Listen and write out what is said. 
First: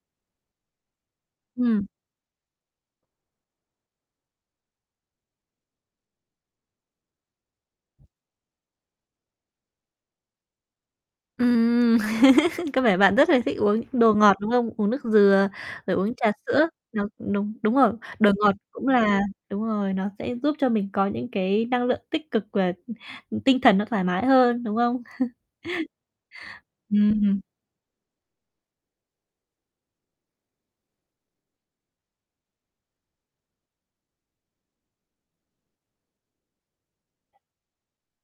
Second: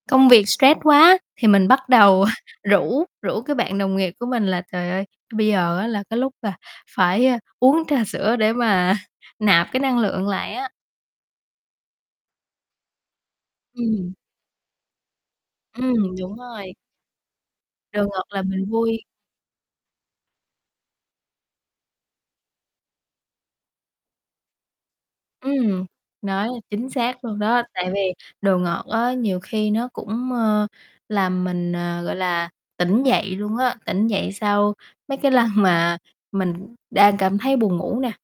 Công việc stress quá thì mình Ừm. bắt đầu rủ rủ cái bạn đồng nghiệp của mình là, trời ơi, bây giờ á là cái lúc là phải, ơ, uống trà sữa để mà nạp cái năng lượng lại á. Ừm, có vẻ bạn rất là thích uống Ừm. đồ ngọt, đúng không? Uống nước dừa, rồi Ừm, uống trà đúng sữa, rồi. nó đúng, đúng rồi, Đồ ngọt đồ làm ngọt mình cũng vui. là đúng rồi, nó sẽ giúp cho mình có những cái năng lượng tích cực và, ừ, tinh thần nó thoải mái hơn, đúng không? Ừm, nói chính xác luôn Ừm. đó, tại vì đồ ngọt á nhiều khi nó cũng, ờ, làm mình, à, gọi là, tỉnh dậy luôn á, tỉnh dậy sau mấy cái lần mà mình đang cảm thấy buồn ngủ nè.